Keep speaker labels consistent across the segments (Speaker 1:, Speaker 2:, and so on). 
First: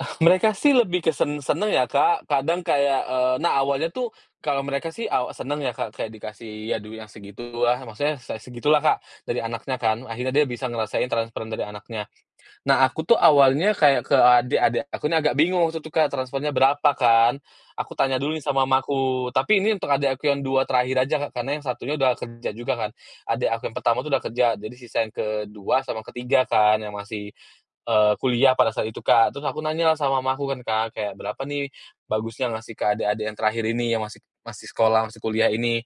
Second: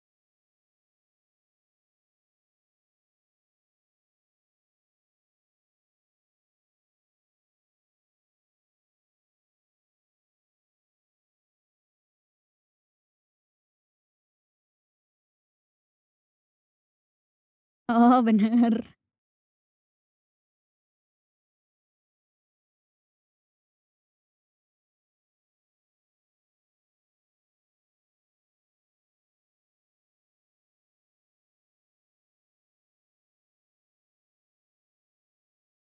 Speaker 1: Oh, mereka sih lebih ke sen seneng ya, Kak. Kadang kayak eee, nah, awalnya tuh kalau mereka sih awa seneng ya, Kak, kayak dikasih, aduh yang segitu ah maksudnya se segitulah, Kak, dari anaknya kan, akhirnya dia bisa ngerasain transferan dari anaknya. Nah, aku tuh awalnya kayak ke adek-adek aku nih agak bingung gitu, Kak, transfernya berapa kan, aku tanya
Speaker 2: Oh,
Speaker 1: dulu nih sama
Speaker 2: bener.
Speaker 1: mamaku. Tapi ini untuk adek aku yang 2 terakhir aja, Kak, karena yang satunya udah kerja juga kan. Adek aku yang pertama tuh udah kerja, jadi sisa yang ke-2 sama ke-3 kan yang masih, eee, kuliah pada saat itu, Kak. Terus aku nanyalah sama mamaku kan, Kak, kayak, "Berapa nih bagusnya ngasih ke adek-adek yang terakhir ini, yang masih masih sekolah, masih kuliah ini?"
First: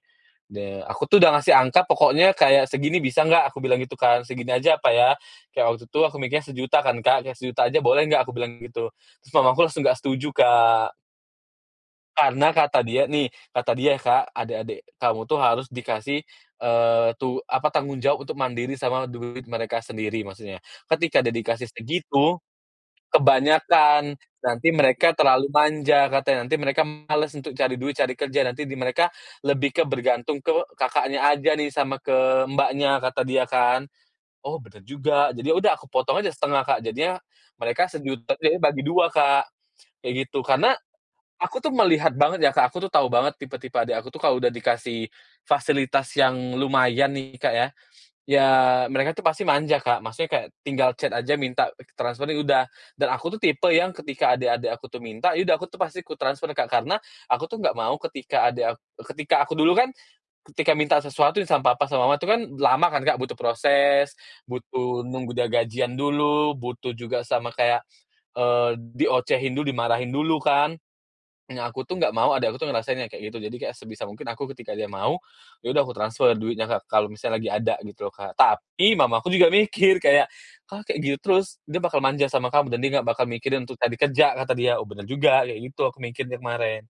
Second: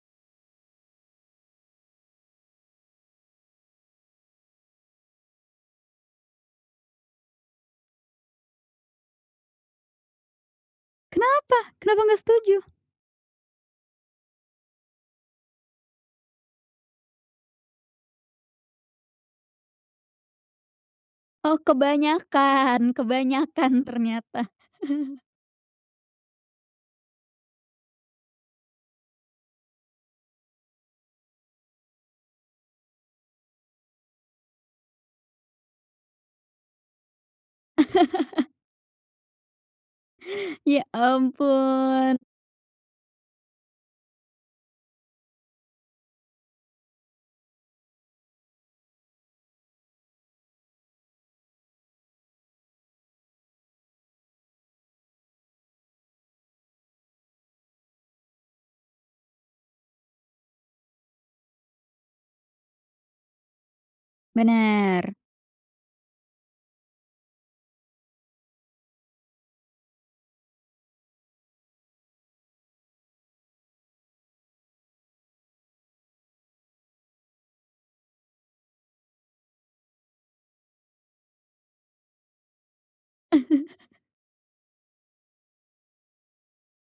Speaker 1: De aku tuh udah ngasih angka pokoknya kayak, "Segini, bisa nggak?" Aku bilang gitu kan, "Segini aja apa ya?" kayak waktu itu aku mikirnya, sejuta kan, Kak. "Sejuta aja boleh nggak?" Aku bilang gitu, terus mamaku langsung nggak setuju, Kak.
Speaker 2: Kenapa? Kenapa nggak
Speaker 1: Karena
Speaker 2: setuju?
Speaker 1: kata dia nih kata dia ya, Kak, "Adik-adik kamu tuh harus dikasih, eee, tu apa, tanggung jawab untuk mandiri sama duit mereka sendiri," maksudnya ketika dia
Speaker 2: Oh,
Speaker 1: dikasih segitu,
Speaker 2: kebanyakan kebanyakan
Speaker 1: kebanyakan,
Speaker 2: ternyata.
Speaker 1: nanti mereka terlalu manja, katanya, "Nanti mereka males untuk cari duit, cari kerja, nanti di mereka lebih ke bergantung ke kakaknya aja nih, sama ke mbaknya," kata dia kan. "Oh, bener juga," jadi ya udah aku potong aja setengah, Kak, jadinya mereka sejuta, jadi bagi dua, Kak, kayak gitu. Karena
Speaker 2: Ya
Speaker 1: aku tuh melihat
Speaker 2: ampun.
Speaker 1: banget ya, Kak, aku tuh tahu banget tipe-tipe adek aku tuh kalau udah dikasih fasilitas yang lumayan nih, Kak, ya ya mereka tuh pasti manja, Kak, maksudnya kayak, tinggal chat aja minta transfer ya udah, dan aku tipe yang ketika adik-adik aku tuh minta, ya udah aku tuh pasti kutransfer, Kak, karena aku tuh nggak mau ketika adek ak ketika aku dulu kan, ketika minta sesuatu sama papa sama mama itu kan lama kan, Kak, butuh proses, butuh
Speaker 2: Bener.
Speaker 1: nunggu dia gajian dulu, butuh juga sama kayak, eee, diocehin dulu, dimarahin dulu kan. Nah, aku tuh nggak mau adik aku tuh ngerasain yang kayak gitu, jadi sebisa mungkin aku ketika dia mau, ya udah aku transfer duitnya ke kalau misalnya lagi ada gitu loh, Kak. Tapi mamaku juga mikir kayak, "Kalau kayak gitu terus dia bakal manja sama kamu, dan dia nggak bakal mikirin untuk cari kerja," kata dia. "Oh, benar juga," kayak gitu aku mikirnya kemarin.